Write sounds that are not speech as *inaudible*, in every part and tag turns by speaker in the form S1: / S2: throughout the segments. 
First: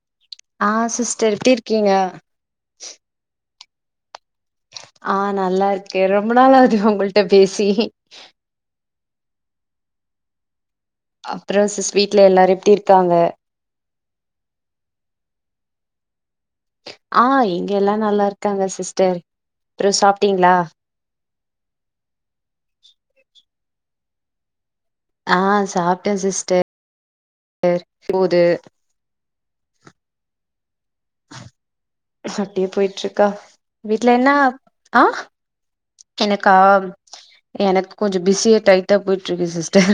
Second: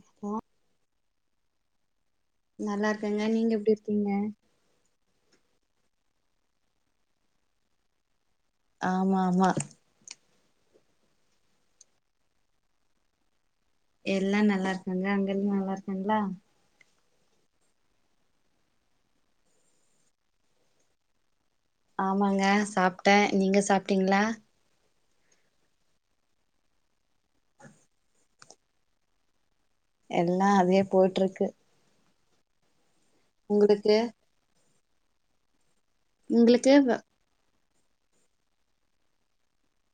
S1: இப்போ
S2: ஆ சிஸ்டர் எப்டி இருக்கீங்க
S1: நல்லா இருக்கேங்க நீங்க எப்டி இருக்கீங்க
S2: ஆ நல்லா இருக்கே ரொம்ப நாளாவுது உங்கள்ட்ட பேசி
S1: ஆமாமா
S2: அப்றோ சிஸ் வீட்ல எல்லாரு எப்டி இருக்காங்க
S1: எல்லா நல்லாருக்காங்க அங்கெல் நல்லா இருக்காங்ளா
S2: ஆ இங்க எல்லா நல்லா இருக்காங்க சிஸ்டர் அப்றோ சாப்ட்டீங்ளா
S1: ஆமாங்க சாப்ட்டே நீங்க சாப்ட்டீங்ளா
S2: ஆ சாப்ட்டே சிஸ்டர் *inaudible* போது
S1: எல்லா அதுவே போயிட்ருக்கு
S2: எஸ் அப்டியே போயிட்ருக்கா
S1: உங்களுக்கு
S2: வீட்ல என்ன ஆ எனக்கா
S1: உங்களுக்கு
S2: எனக்கு கொஞ்ச பிஸியா டைட்டா போயிட்ருக்கு சிஸ்டர்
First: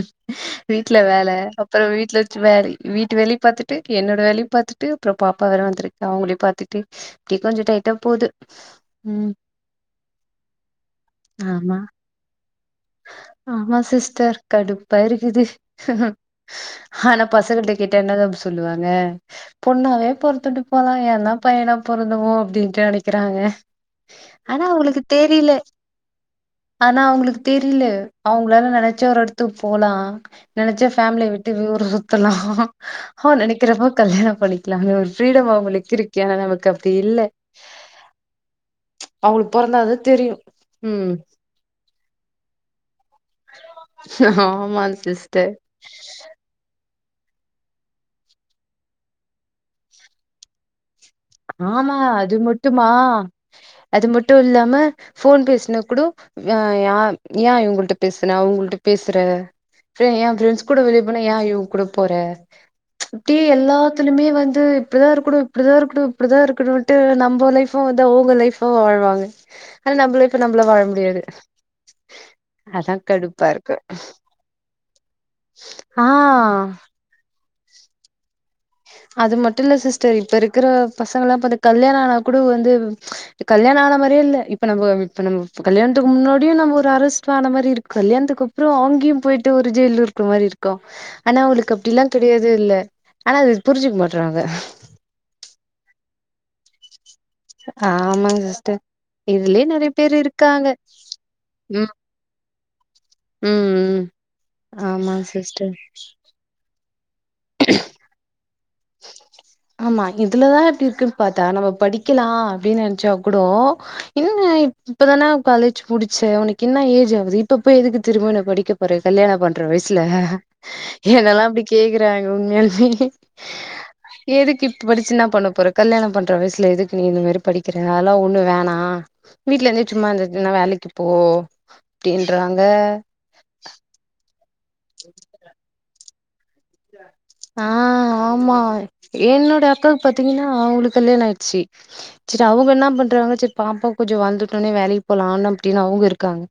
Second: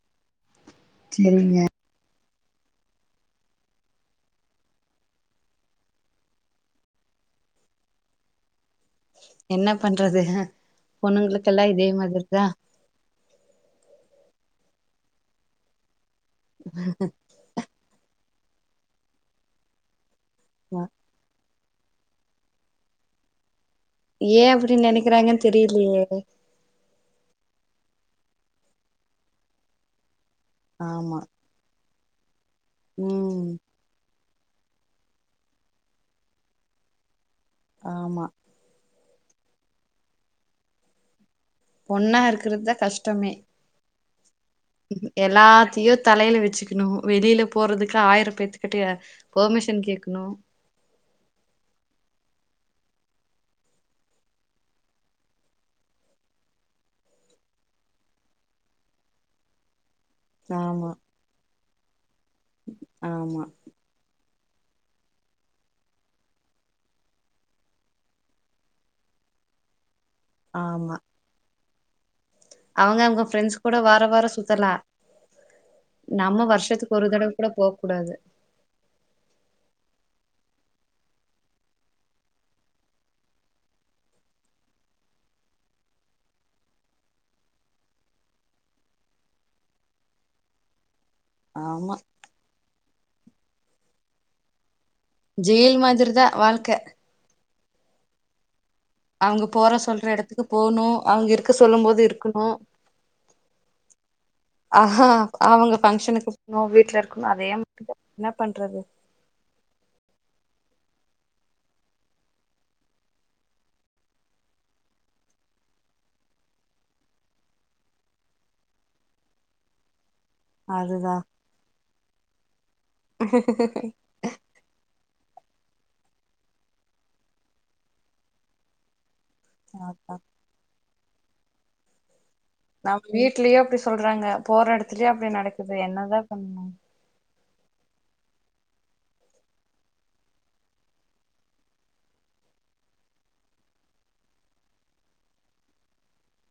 S2: வீட்ல வேல
S1: செரிங்க
S2: அப்றோ வீட்ல ச்சு வேறி வீட்டு வேலையு பாத்துட்டு என்னோட வேலையு பாத்துட்டு அப்றோ பாப்பா வேற வந்துருக்கா அவுங்ளையு பாத்துட்டு இப்டி கொஞ்ச டைட்டா போது ம்
S1: என்ன பண்றது பொண்ணுங்களுக்கெல்லா
S2: ஆமா
S1: இதே மாதிரி தா
S2: ஆமா சிஸ்டர் கடுப்பா இருக்குது பசங்ககிட்ட என்ன தெர்ம் சொல்லுவாங்க பொண்ணாவே பொறுத்துட்டு போலா ஏனா பையனா பொறந்தமோ அப்டின்ட்டு நெனைக்கிறாங்க
S1: ஏ
S2: ஆனா
S1: அப்டி
S2: அவங்களுக்கு
S1: நெனைக்கிறாங்கன்
S2: தெரில
S1: தெரிலையே
S2: ஆனா அவங்களுக்கு தெரில அவங்களால நெனைச்சா ஒரு எடத்துக்கு போலா நெனைச்சா
S1: ஆமா
S2: ஃபேமிலிய விட் டு ஊரு சுத்தலா அவ
S1: ம்
S2: நெனைக்கிறப்ப கல்யாணோ பண்ணிக்கலானு ஒரு ஃப்ரீடம் அவங்களுக் இருக்கு ஆனா நமக்கு அப்டி இல்ல
S1: ஆமா
S2: அவங்களுக் பொறந்தாதா தெரியு ம்
S1: பொண்ணா இருக்குறதா கஷ்டமே
S2: ஆ
S1: எல்லாத்தியு தலையில வச்சுக்கணு வெளியில போறதுக்கு ஆயிரம் பேத்துக்கிட்ட பர்மிஷன் கேக்கணு
S2: ஆமா அது மட்டுமா அது மட்டு இல்லாம போன் பேசினா கூடோ வ இயா ஏ இவங்கள்ட பேசுன அவங்கள்ட பேசுற எ பிரரெண்ட்ஸ் கூட
S1: ஆமா
S2: வெளிய போனா ஏ இவ் கூட போற அப்டியே
S1: ஆமா
S2: எல்லா திலுமே வந்து இப்டிதா இருக்கனு இப்டிதா இருக்கனு இப்டிதா இருக்கணுன்ட்டு நம்ம லைஃபு வந்து அவங்க லைஃபா வாழ்வாங்க ஆனா நம்ம லைப் இப்ப நம்மள வாழ
S1: ஆமா
S2: முடியாது அதா
S1: அவங்க அவங்க
S2: கடுப்பா
S1: ஃப்ரெண்ட்ஸ்
S2: இருக்கு
S1: கூட வாரோ வாரோ சுத்தலா நம்ம
S2: ஆ
S1: வருஷத் ஒரு தடவ கூட போகூடாது
S2: அது மட்டு இல்ல சிஸ்டர் இப்ப இருக்கிற பசங்க லா இப்ப கல்யாண ஆனா கூட வந்து கல்யாண ஆன மாரியே இல்ல இப்ப நம்ம இப்ப நம்ம கல்யாணத்துக்கு முன்னாடியு நம்ம ஒரு அஸ்ட் ஆன மாரி இருக் கல்யாணத்துக்கு அப்றோ அங்கியு போயிட்டு ஒரு ஜெயில் இருக்க மாரி இருக்கு கு ஆனா அவுளுக்கு
S1: ஆமா
S2: அப்டிலா கிடையாதே இல்ல ஆனா அது புரிஞ்சிக்க மாட்றாங்க
S1: ஜெயில் மாதிரி தா வாழ்க்க
S2: ஆமாங்க சிஸ்டர்
S1: அவங்க
S2: இதுலயே
S1: போற
S2: நெறைய
S1: சொல்ற
S2: பேர்
S1: இடத்துக்கு
S2: இருக்காங்க
S1: போணு அவங்க இருக்க சொல்லும்
S2: ம்
S1: போது இருக்கணு
S2: ம் ம்
S1: அஹா
S2: ஆமாங்க சிஸ்டர்
S1: அவுங்க பங்க்ஷனுக்கு நோ வீட்டுல இருக்கணு அதே மாரிதா என்ன பண்றது
S2: ஆமா இதுலதா இப்டி இருக்குன்னு பார்த்தா நம்ம படிக்கலா அப்டின் நெனச்சா கூடோ இன்ன இப்பதான காலேஜ் முடிச்ச உனக்கு என்ன ஏஜ் ஆவுது இப்ப போய் எதுக்கு திரும ந படிக்க ஒரு கல்யாணம் பண்ற வயசுல
S1: அதுதா
S2: என்னல்லா அப்டி கேக்குறாங்க உண்மையாலுமே நீ எதுக்கு இப்ப படிச்சு என்னா பண்ண போற கல்யாணம் பண்ற வயசுல எதுக்கு நீ இந்த மாரி படிக்கிற அதெல்லா ஒண்ணு வேணா வீட்ல இருந்து சும்மா
S1: அதா
S2: இருந்துச்சுன்னா வேலைக்கு போ அப்டின்றாங்க
S1: வீட்லயோ அப்டி சொல்றாங்க போற இடத்துலயோ அப்டி நடக்குது என்னதா பண்றது
S2: அ ஆமா என்னோட அக்காவுக்கு பாத்தீங்கன்னா அவுளுக்கு கல்யாணம் ஆயிடுச்சு சிட்டு அவுங்க என்ன பண்றாங்க செரி பாப்பா கொஞ்சோ வளந்துடோனே வேலைக்கு போலா ஆன அப்டின்னு அவங்க இருக்காங்க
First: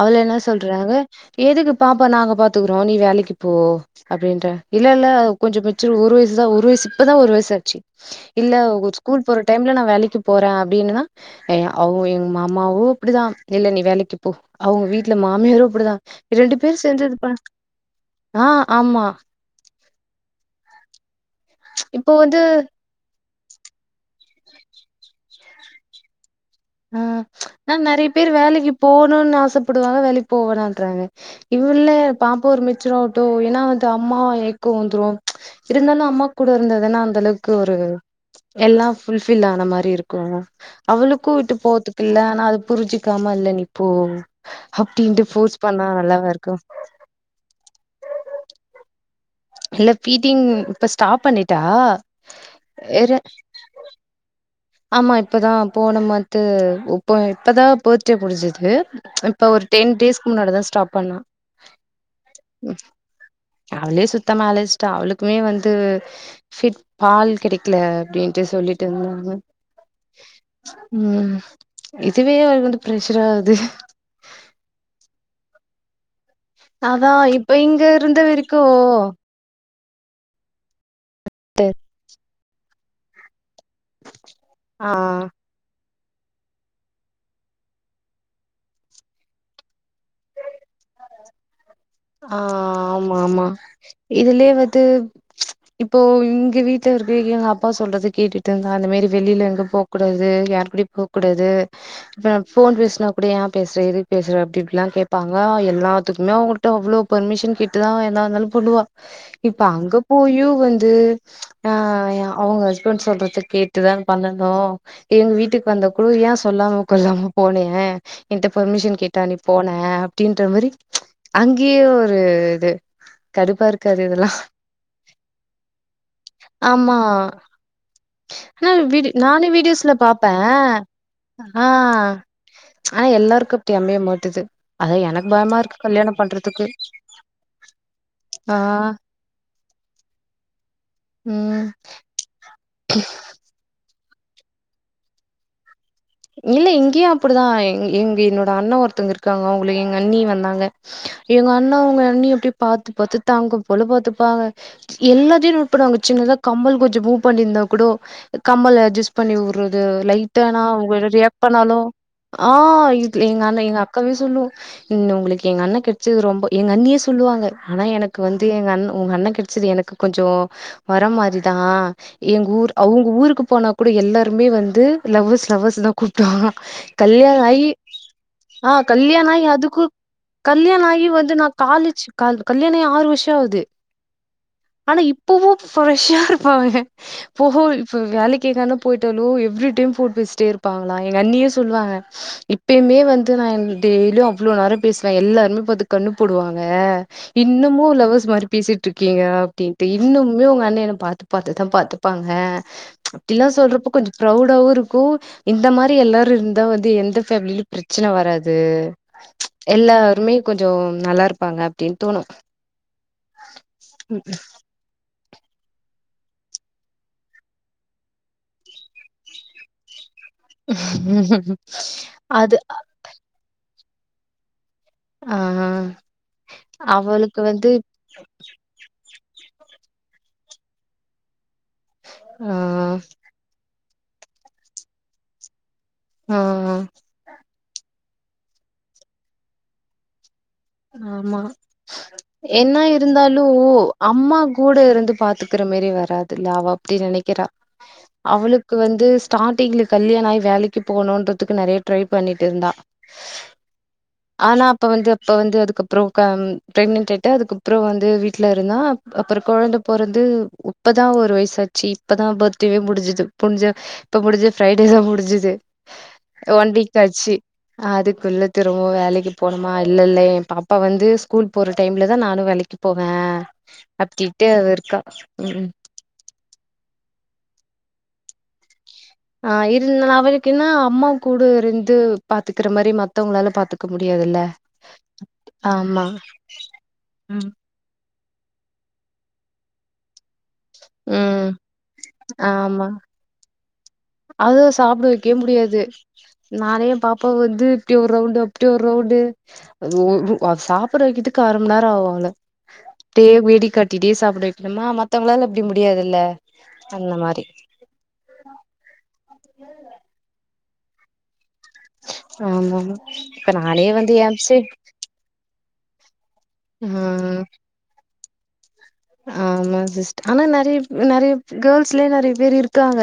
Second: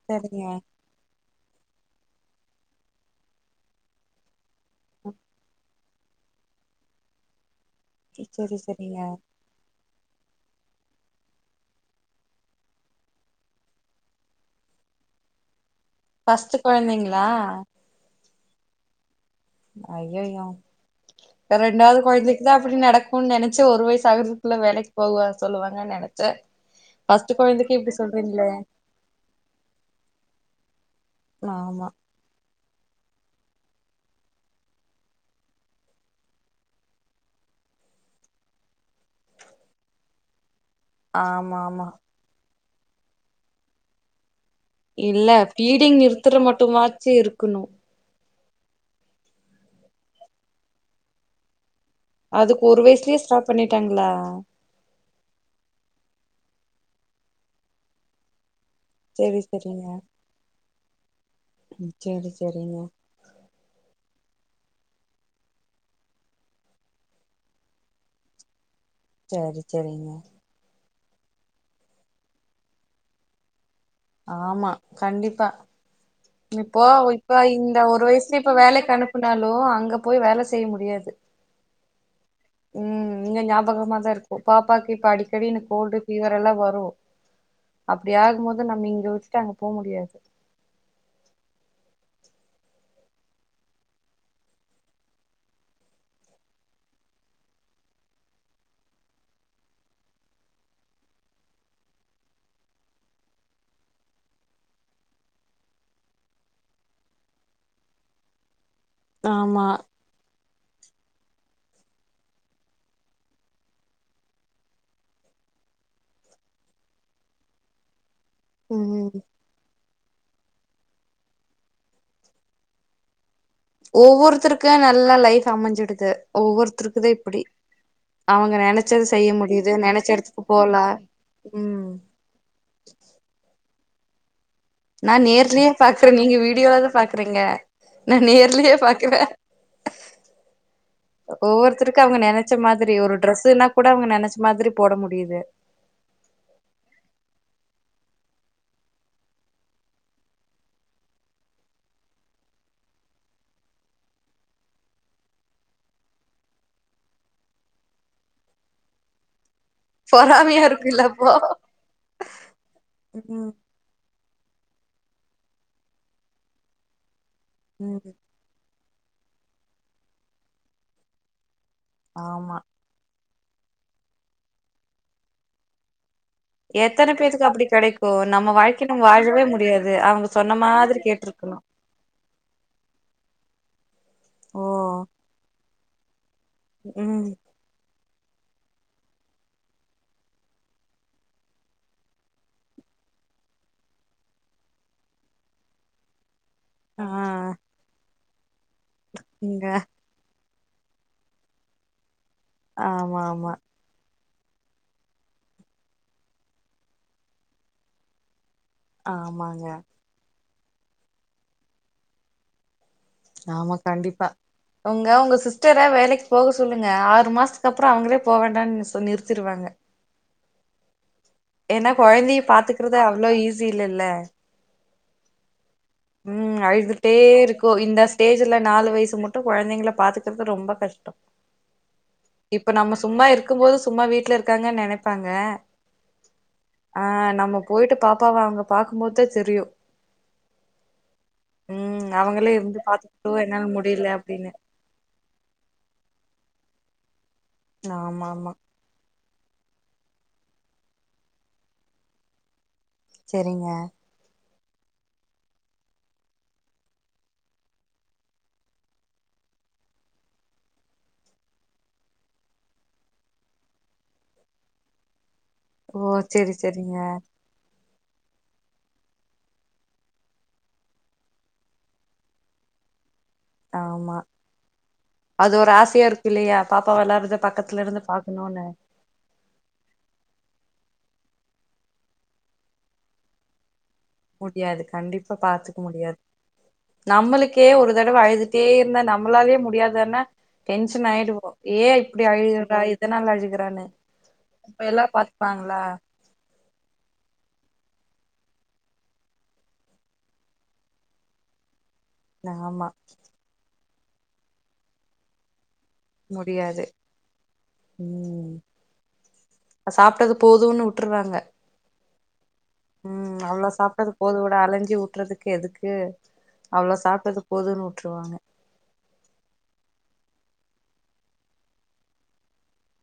S2: அவள என்ன
S1: சரிங்க
S2: சொல்றாங்க எதுக்கு பாப்பா நாங்க பாத்துக்குறோ நீ வேலைக்கு போ அப்டின்ற இல்ல இல்ல கொஞ்சோ மெச்சூர் ஒரு வயசுதா ஒரு வயசு இப்பதா ஒரு வயச ஆச்சு இல்ல
S1: செரி
S2: ஒரு
S1: செரிங்க
S2: ஸ்கூல் போற டைம்ல நா வேலைக்கு போறே அப்டின்னா ஏ அவுங்க எங்க மாமாவு அப்டிதா இல்ல நீ வேலைக்கு போ அவுங்க வீட்டுல மாமியாரு அப்டிதா ரெண்டு
S1: ஃபஸ்ட்டு
S2: பேர் சேர்ந்து
S1: கொழந்தைங்களா
S2: இதுபன் ஆ ஆமா
S1: ஐய்யயோ இப்ப ரெண்டாவது
S2: இப்போ வந்து
S1: கொழத்தைக்கு தா அப்டி நடக்கு ம் நனைச்ச ஒரு வயசு ஆகுறதுக்குள்ள வேலைக்கு போகவ சொல்லுவாங்க நனச்ச
S2: ஆ ந நறைய பேர் வேலைக்கி போணும்ன்னு ஆசப்படுவாங்க வேலைக்கு போவேனான்றாங்க
S1: ஆமா
S2: இவுள்ள பாப்பா ஒரு மெச்சூர் ஆவ்டோ ஏன்னா வந்து அம்மா ஏக்கோ வந்துரும் இருந்தாலு அம்மா கூட இருந்ததுன்னா அந்த அளவுக்கு ஒரு எல்லா ஃபுல் ஃபில் ஆன மாரி இருக்கோ அவ க்கூ கூட்டு
S1: ஆமா ஆமா
S2: போதுக்கில்ல ஆனா அது புரிஞ்சிக்காம இல்ல நீ போ அப்டின்ட்டு
S1: இல்ல
S2: ஃபோர்ஸ் பண்ணா
S1: ஃபீடிங்
S2: நல்லாவா
S1: நிறுத்துற
S2: இருக்கு
S1: மட்டுமாச்சும் இருக்கணு
S2: இல்ல பீட்டிங் இப்ப ஸ்டாப் பண்ணிட்டா
S1: அதுக்கு ஒரு
S2: வேற
S1: வயசுலயே ஸ்டாப் பண்ணிட்டாங்களா
S2: ஆமா இப்பதா போன மந்த்து இப்ப இப்பதா பேர்த்டே முடிஞ்சது
S1: செரி
S2: இப்ப ஒரு
S1: செரிங்க
S2: டேன் டேஸ்க்கு முன்னாடிதா ஸ்டாப் பண்ணா
S1: செரி செரிங்க
S2: அவளே சுத்தமா அலச்சிட்டா அவளுக்குமே வந்து சிட் பால் கடைக்கல அப்டின்ட்டு சொல்லிட்டு இருந்தாங்க
S1: செரி செரிங்க
S2: ம் இதுவே அவளுக்கு வந்து பிரெஷ்ஷராகுது
S1: ஆமா கண்டிப்பா இப்போ அவ
S2: அதா
S1: இப்ப இந்த
S2: இங்க
S1: ஒரு
S2: இருந்த
S1: வயசு இப்போ
S2: வரைக்கு
S1: வேலைக்கு அனுப்புனாலு அங்க போய் வேல செய்ய முடியாது
S2: ட்ட
S1: ம் இங்க ஞாபகமாதாருக்கு பாப்பாக்கு
S2: ஆ
S1: இப்ப அடிக்கடி எனக்கு கோல்டு ஃபீவரல்லா வரு அப்படி ஆகு போது நம்ம இங்க விட்டுட்டு அங்க போ முடியாது
S2: ஆ ஆமா ஆமா இதுலே வது இப்போ எங்க வீட்லருக்கு எங்க அப்பா சொல்றது கேட்டுட்டு இருந்தா அந்த மேரி வெளில எங்கயு போக் கூடாது யாரு கூடயு போக்கூடாது இப்ப நா ஃபோன் பேசுனா கூட ஏ பேஸ்றே எதுக்கு பேஸ்ற அப்டி இப்படிலா கேப்பாங்க எல்லாத்துக்குமே அவுங்க ட்ட அவ்ளோ பர்மிஷன் கேட்டுதா எதா இருந்தாலு பண்ணுவா இப்ப
S1: ஆமா
S2: அங்க போயு வந்து ஆ யா அவுங்க ஹஸ்பண்ட் சொல்றத கேட்டுதா பண்ணணு எங்க வீட்டுக்கு வந்த கூட ஏ சொல்லாம கொல்லாம போன்னே என்ட்ட பர்மிஷன்
S1: ம்
S2: கேட்டா நீ போன அப்டின்ற மாரி அங்கேயே ஒரு இது கடுப்பா இருக்கா
S1: ஒவ்வொருத்தருக்லா நல்லா லைஃப் அமைஞ்சிடுது
S2: ஆமா
S1: ஒவ்வொருத்தருக்தா இப்டி அவுங்க
S2: ஆனா
S1: நெனைச்சத
S2: வீடி
S1: செய்ய
S2: நானு
S1: முடியுது
S2: வீடியோஸ்ல
S1: நெனைச்ச
S2: பாப்பே
S1: எடத்துக்கு போலா
S2: ஆ
S1: ம்
S2: ஆனா எல்லாருக்கு அப்டி அமைய மாட்டுது அதா எனக்கு பயமா இருக்
S1: ற நீங்க வீடியோல தா பாக்றீங்க நான்
S2: ஆ
S1: நேர்லயே பாக் ற
S2: ம்
S1: ஒவ்வொருத்தரு க்கு அவுங்க நினைச்ச மாதிரி ஒரு டரெஸ்ஸுன்னா கூட அவுங்க நெனச்ச மாதிரி போட முடியுது
S2: இல்ல இங்யு அப்டிதா எங்க என்னோட அண்ண ஒருத்தவங்க இருக்காங்க அவுங்ளுக்கு எங்க அண்ணி வந்தாங்க எங்க அண்ணா உங்க அண்ணி அப்டி பாத்து பாத்து தங்க போல பாத்துப்பாங்க எல்லாத்தையு நோட்பண்ணுவாங்க சின்னதா கம்பல் கொஞ்ஜோ மூவ் பண்ணிருந்தா கூட கம்மல அஜ்ஜஸ் பண்ணி வுட்றது லைட்டா ஆனா
S1: பொறாமையா
S2: அவுங்க
S1: இருக்குல்ல அப்போ
S2: ரியாக் பண்ணாலு ஆ இது
S1: ம்
S2: எங்கண்ணே எங்க அக்காவே சொல்லு உங்ளுக்கு எங்க அண்ண கெட்ச்சது ரொம்ப எங்க அண்ணியே சொல்லுவாங்க ஆனா
S1: ம்
S2: எனக்கு வந் து அண்ண உங்க அண்ண கெடைச்சது எனக்கு கொஞ்ஜோ வரோ மாரிதா எங்க
S1: ஆமா
S2: ஊர் அவுங்க ஊருக்கு போனா கூட எல்லாருமே வந்து லவ்வர்ஸ் லவர்ஸ்ன்தா கூப்டுவா
S1: எத்தன
S2: கல்யாண
S1: பேத்துக்கு அப்டி
S2: ஆகி
S1: கெடைக்கு நம்ம
S2: ஆ
S1: வாழ்க்கைய நம்ம
S2: கல்யாண
S1: வாழவே
S2: ஆகி அதுக்கு
S1: முடியாது அவங்க சொன்ன
S2: கல்யாண
S1: மாதிரி
S2: ஆகி வந்து நா
S1: கேட்ருக்கணு
S2: காலேஜ் கல் கல்யாணோ ஆகி ஆறு வர்ஷோ ஆகுது
S1: ஓ
S2: ஆனா இப்பவு ப்ரஷ்ஷா இருப் பாங்க
S1: ம்
S2: ப்போ இப்போ வேலைக்கு எங்கனாலு போயிட்டாலு எவ்ரி டைம் ஃபோன் பேசிட்டே இருப் பாங்ளா எங்க அண்ணியே சொல்லுவாங்க இப்பயுமே வந்து நா என் டெய்லியு அவ்ளோ நேரோ பேசுவ எல்லாருமே பாத்து கண்ணு போடுவாங்க
S1: ஆ
S2: இன்னமு லவர்ஸ் மாரி பேசிட்ருக்கீங்க
S1: இங்க
S2: அப்டின்ட்டு இ இன்னுமே உங்க அண்ண என்ன பாத்து பாத்துதா பாத்துப்பாங்க
S1: ஆமா
S2: அப்டிலா
S1: ஆமா
S2: சொல்றப்ப கொஞ்சோ ப்ரௌடாவவு இருக்கு இந்த மாரி எல்லாரு இருந்தா வந்து எந்த ஃபேமிலியிலு பிரச்சன வராது
S1: ஆமாங்க
S2: எல்லாருமே கொஞ்சோ நல்லாருப்பாங்க அப்டின்னு தோணு
S1: ஆமா கண்டிப்பா உங்க உங்க சிஸ்டரா வேலைக்கு போக சொல்லுங்க ஆறு மாசத்துக்கு அப்றோ அவுங்களே போ வேண்டானு சொல் நிறுத்திருவாங்க
S2: ம்
S1: ஏனா கொழந்தைய பாத்துக்றது அவ்ளோ ஈஸி இல்லல்ல
S2: அ அ
S1: ம் அழுதுட்டே இருக்கு இந்த ஸ் டேஜ்ல நாலு வயசு மட்டு கொழந்தைங்கல பாத்துக்றது ரொம்ப கஷ்டோ
S2: ஆ
S1: இப்ப நம்ம சும்மா இருக்கு போது சும்மா வீட்ல இருக்காங்கன்னு நெனைப்பாங்க
S2: அ அ
S1: ஆ நம்ம போயிட்டு பாப்பாவ அவுங்க பாக்கும் போதுதா தெரியு
S2: ஆமா
S1: ம் அவங்களே
S2: என்ன
S1: இருந்து பாத்துக்கிட்டோ
S2: இருந்தாலு
S1: என்னால முடியல
S2: அம்மா
S1: அப்டின்னு
S2: கூட இருந்து பாத்துக் க்ற மாரி வராதுல்லா அவ அப்டி நெனைக்றா
S1: ஆமா ஆமா
S2: அவளுக் க்கு வந்து ஸ்டார்டிங்ல கல்யாணாகி வேலைக்கு போணுன்றதுக்கு நெறைய ட்ரை பண்ணிட்டு இருந்தா
S1: செரிங்க
S2: ஆனா அப்ப வந்து அப்ப வந்து அதுக்கப்றோ கா பிரக்னட் ஆயிட்டா அதுக்கப்புறோ வந்து வீட்ல இருந்தா அப் அப்ற கொழந்த பொறந்து உப்பதா ஒரு வய்சாச்சு இப்பதா பர்த்டேவே முடிஞ்சுது முடுஞ்ச இப்ப முடிஞ்சு ஃப்ரைடே தா முடிஞ்சது
S1: ஓ செரி
S2: ஒன்
S1: செரிங்க
S2: வீக் ஆச்சு அதுக்குள்ள திரும்பவு வேலைக்கு போனுமா இல்ல இல்ல ஏ பாப்பா வந்து ஸ்கூல் போற டைம்லதா நானு வேலைக்கு போவே
S1: ஆமா
S2: அப்டிட்டு அவ இருக்கா
S1: அது
S2: ம்
S1: ஒரு ஆசையா இருக்கு இல்லையா பாப்பா வெளாடுறத பக்கத்துல இருந்து பாக்கணுனு
S2: அ இருந்துதுனா அவளுக்கென்ன அம்மா கூட இருந்து பாத்துக்குற மாரி மத்தவங்ளால பாத்து க்க முடியாதுல்
S1: முடியாது கண்டிப்பா பாத்துக்க முடியாது
S2: ம்
S1: நம்மளுக்கே ஒரு தடவ அழுது ட்டே நம்மனாலே முடியாதான டென்ஷன் ஆயிடுவோ
S2: ம்
S1: ஏ இப்டி அழுவுறா எதனால அழுகறானு
S2: அதுவ சாப்ட வைக்கயே முடியாது நானு பாப்பா வந்து இப்டி ஒரு ரவுண்டு அப்டி ஒரு ரௌண்டு அது ஒரு அ சாப்டவக்கிதுக்கு அரமண் நேரோ ஆவு அவள
S1: ஆமா
S2: டே வேடிக் காட்டிட்டே சாப்ட வைக்கணுமா மத்தவங்ளால அப்டி முடியாது
S1: முடியாது ம் அ சாப்டா போதுனு வுட்ருவாங்க
S2: ஆமா ஆமா
S1: ம்
S2: இப்ப
S1: அவ்ளோ
S2: நானே வந்து
S1: சாப்டது
S2: ஏம்ச்சு
S1: போதுமடா அலஞ்சி ஊட்றதுக் கு எதுக்கு
S2: ஆ
S1: அவ்ளோ சாப்ட்டது போதுனு வுட்ருவாங்க
S2: ஆமா சிஸ்டர் ஆனா நெறைய பே நெறைய கேள்ஸ்லயே நெறைய பேர் இருக்காங்க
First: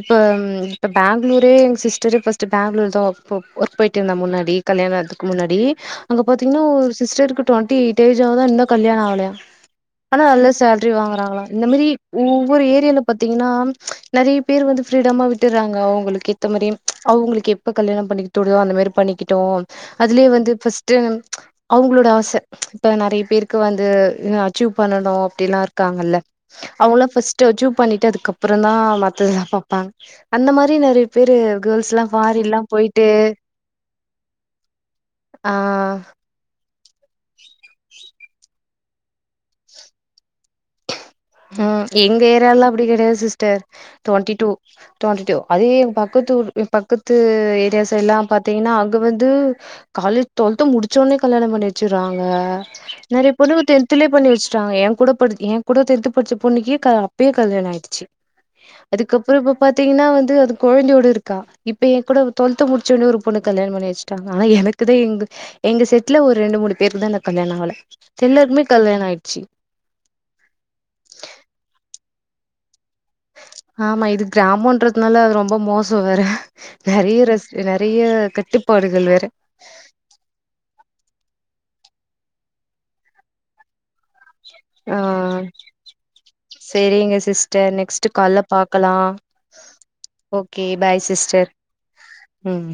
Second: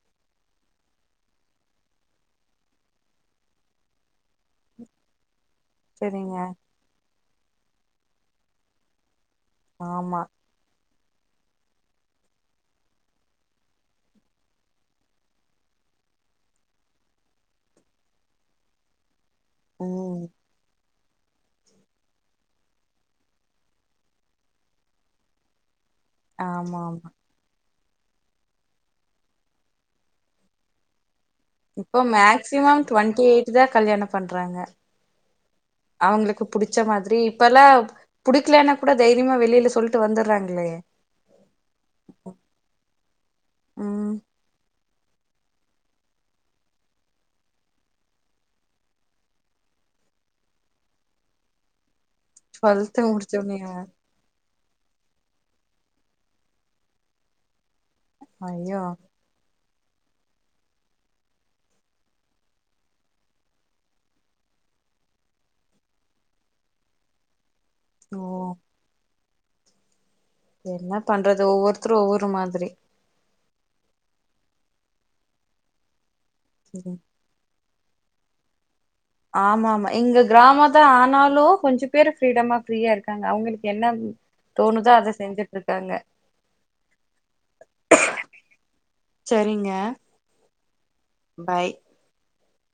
S2: இப்ப ம் இப்ப பேங்ளுரே எங்க சிஸ்டரே பஸ்ட்டு பேங்ளூர் தா ஒர்க் பொப் ஒர்க் போயிட்ருந்தா முன்னாடி. கல்யாணாதுக்கு முன்னாடி அங்க
S1: சரிங்க
S2: பாத்தீங்னா ஒரு சிஸ்டருக்கு ட்வெண்ட்டி ஏய்ட் ஏஜ் ஆவுதா இன்னு கல்யாண ஆவ்லயா.
S1: ஆமா
S2: ஆனா நல்ல சேல் லரி வாங்கறாங்களா இந்த மாரி ஒவ்வொரு ஏரியால பாத்தீங்கன்னா நெறைய பேர் வந்து ஃபிரிடமா விட்டுறாங்க அவுங்களுக் ஏத்த மாரி அவுங்குளுக் எப்ப கல்யாண பண்ணிக்க தோனுதோ அந்த மாரி பண்ணிக்கிட்டு
S1: ம்
S2: அதுலயே வந்து இப்ப டும் அவுங்களோட ஆச இப்ப நெறைய பேருக்கு வந்து ந அச்சீவ் பண்ணனு அப்டிலா இருக்காங்கல்ல
S1: ஆமா ஆமா
S2: அவுங்களா ஃபஸ் டு அச்சுவ் பண்ணிட்டு அதுக்கப்பரந்தா மத்ததெல்லா பாப்பாங்க அந்த மாரி நெறய பேரு
S1: இப்போ
S2: கேர்ள்ஸ்லா ஃபாரின்லா
S1: மேக்சிமம்
S2: போயிட்டு
S1: டுவெண்ட்டி ஏயிட் தா கல்யாணொ பண்றாங்க
S2: ஆ
S1: அவுங்களுக் புடிச்ச மாதிரி இப்பலா புடிக்கலனா கூட தைரியமா வெளில சொல்லிட்டு வந்துற்றாங்லே.
S2: ம் எங்க ஏரியாலல்லா அப்டி கெடையாது சிஸ்டர்
S1: ம்
S2: டுவெண்ட்டி டூ டுவண்டி டூ அதுவே பக்கத்துரு பக்கத்து ஏரியாஸ்ஸெய்ட்லா பாத்தீங்னா அங்க வந்து காலேஜ் டுவெல்த் முடிச்சோனே கலியாணம் பண்ணிவச்சிறாங்க
S1: டுவெல்த்
S2: நெறைய பொண்ணுங்க
S1: முடிச்சோனயா
S2: டென்த்துலே பண்ணி வச்ட்டாங்க ஏங்கூட படு ஏ கூட டென்த் படிச்ச பொண்ணுக்கே க அப்பே கல்யாண ஆய்டுச்சு.
S1: ஐயோ
S2: அதுக்கப்பற இப்ப பாத்தீங்ன்னா வந்து அது கொழந்தையோடு இருக்கா. இப்ப ஏங்கூட டுவல்த்து முடிச்சோனே ஒரு பொண்ண கல்யாண பண்ணி வச்சுட்டாங்க ஆனா எனக்குதா எங்க எங்க செட்ல ஒரு ரெண்டு மூணு பேருக்கு தா இந்த கல்யான ஆகல
S1: ஓ
S2: எல்லருக்மே கல்யாண ஆயிர்ச்சு.
S1: என்னா பண்றது ஒவ்வொருத்தரு ஒவ்வொரு மாதிரி.
S2: ஆமா இது கிராமோன்றதுனால அது ரொம்ப மோசொ வேற
S1: ம்.
S2: நெறைய ரெஸ் நெறைய கட்டுப்பாடுகள் வேற
S1: ஆமாமா எங்க கிராமந்தா ஆனாலு கொஞ்சொ பேரு ஃப்ரீடமா ஃப்ரீயா இருக்காங்க அவுங்களுக்கு என்ன தோணுதோ
S2: ஆ
S1: அத செஞ்சுட் ருக்காங்க.
S2: சேரிங்க சிஸ்டர் நெக்ஸ்ட்டு கால்ல பாக்கலா.
S1: சரிங்க
S2: ஓகே பாய் சிஸ்டர்
S1: பாய்
S2: ம்.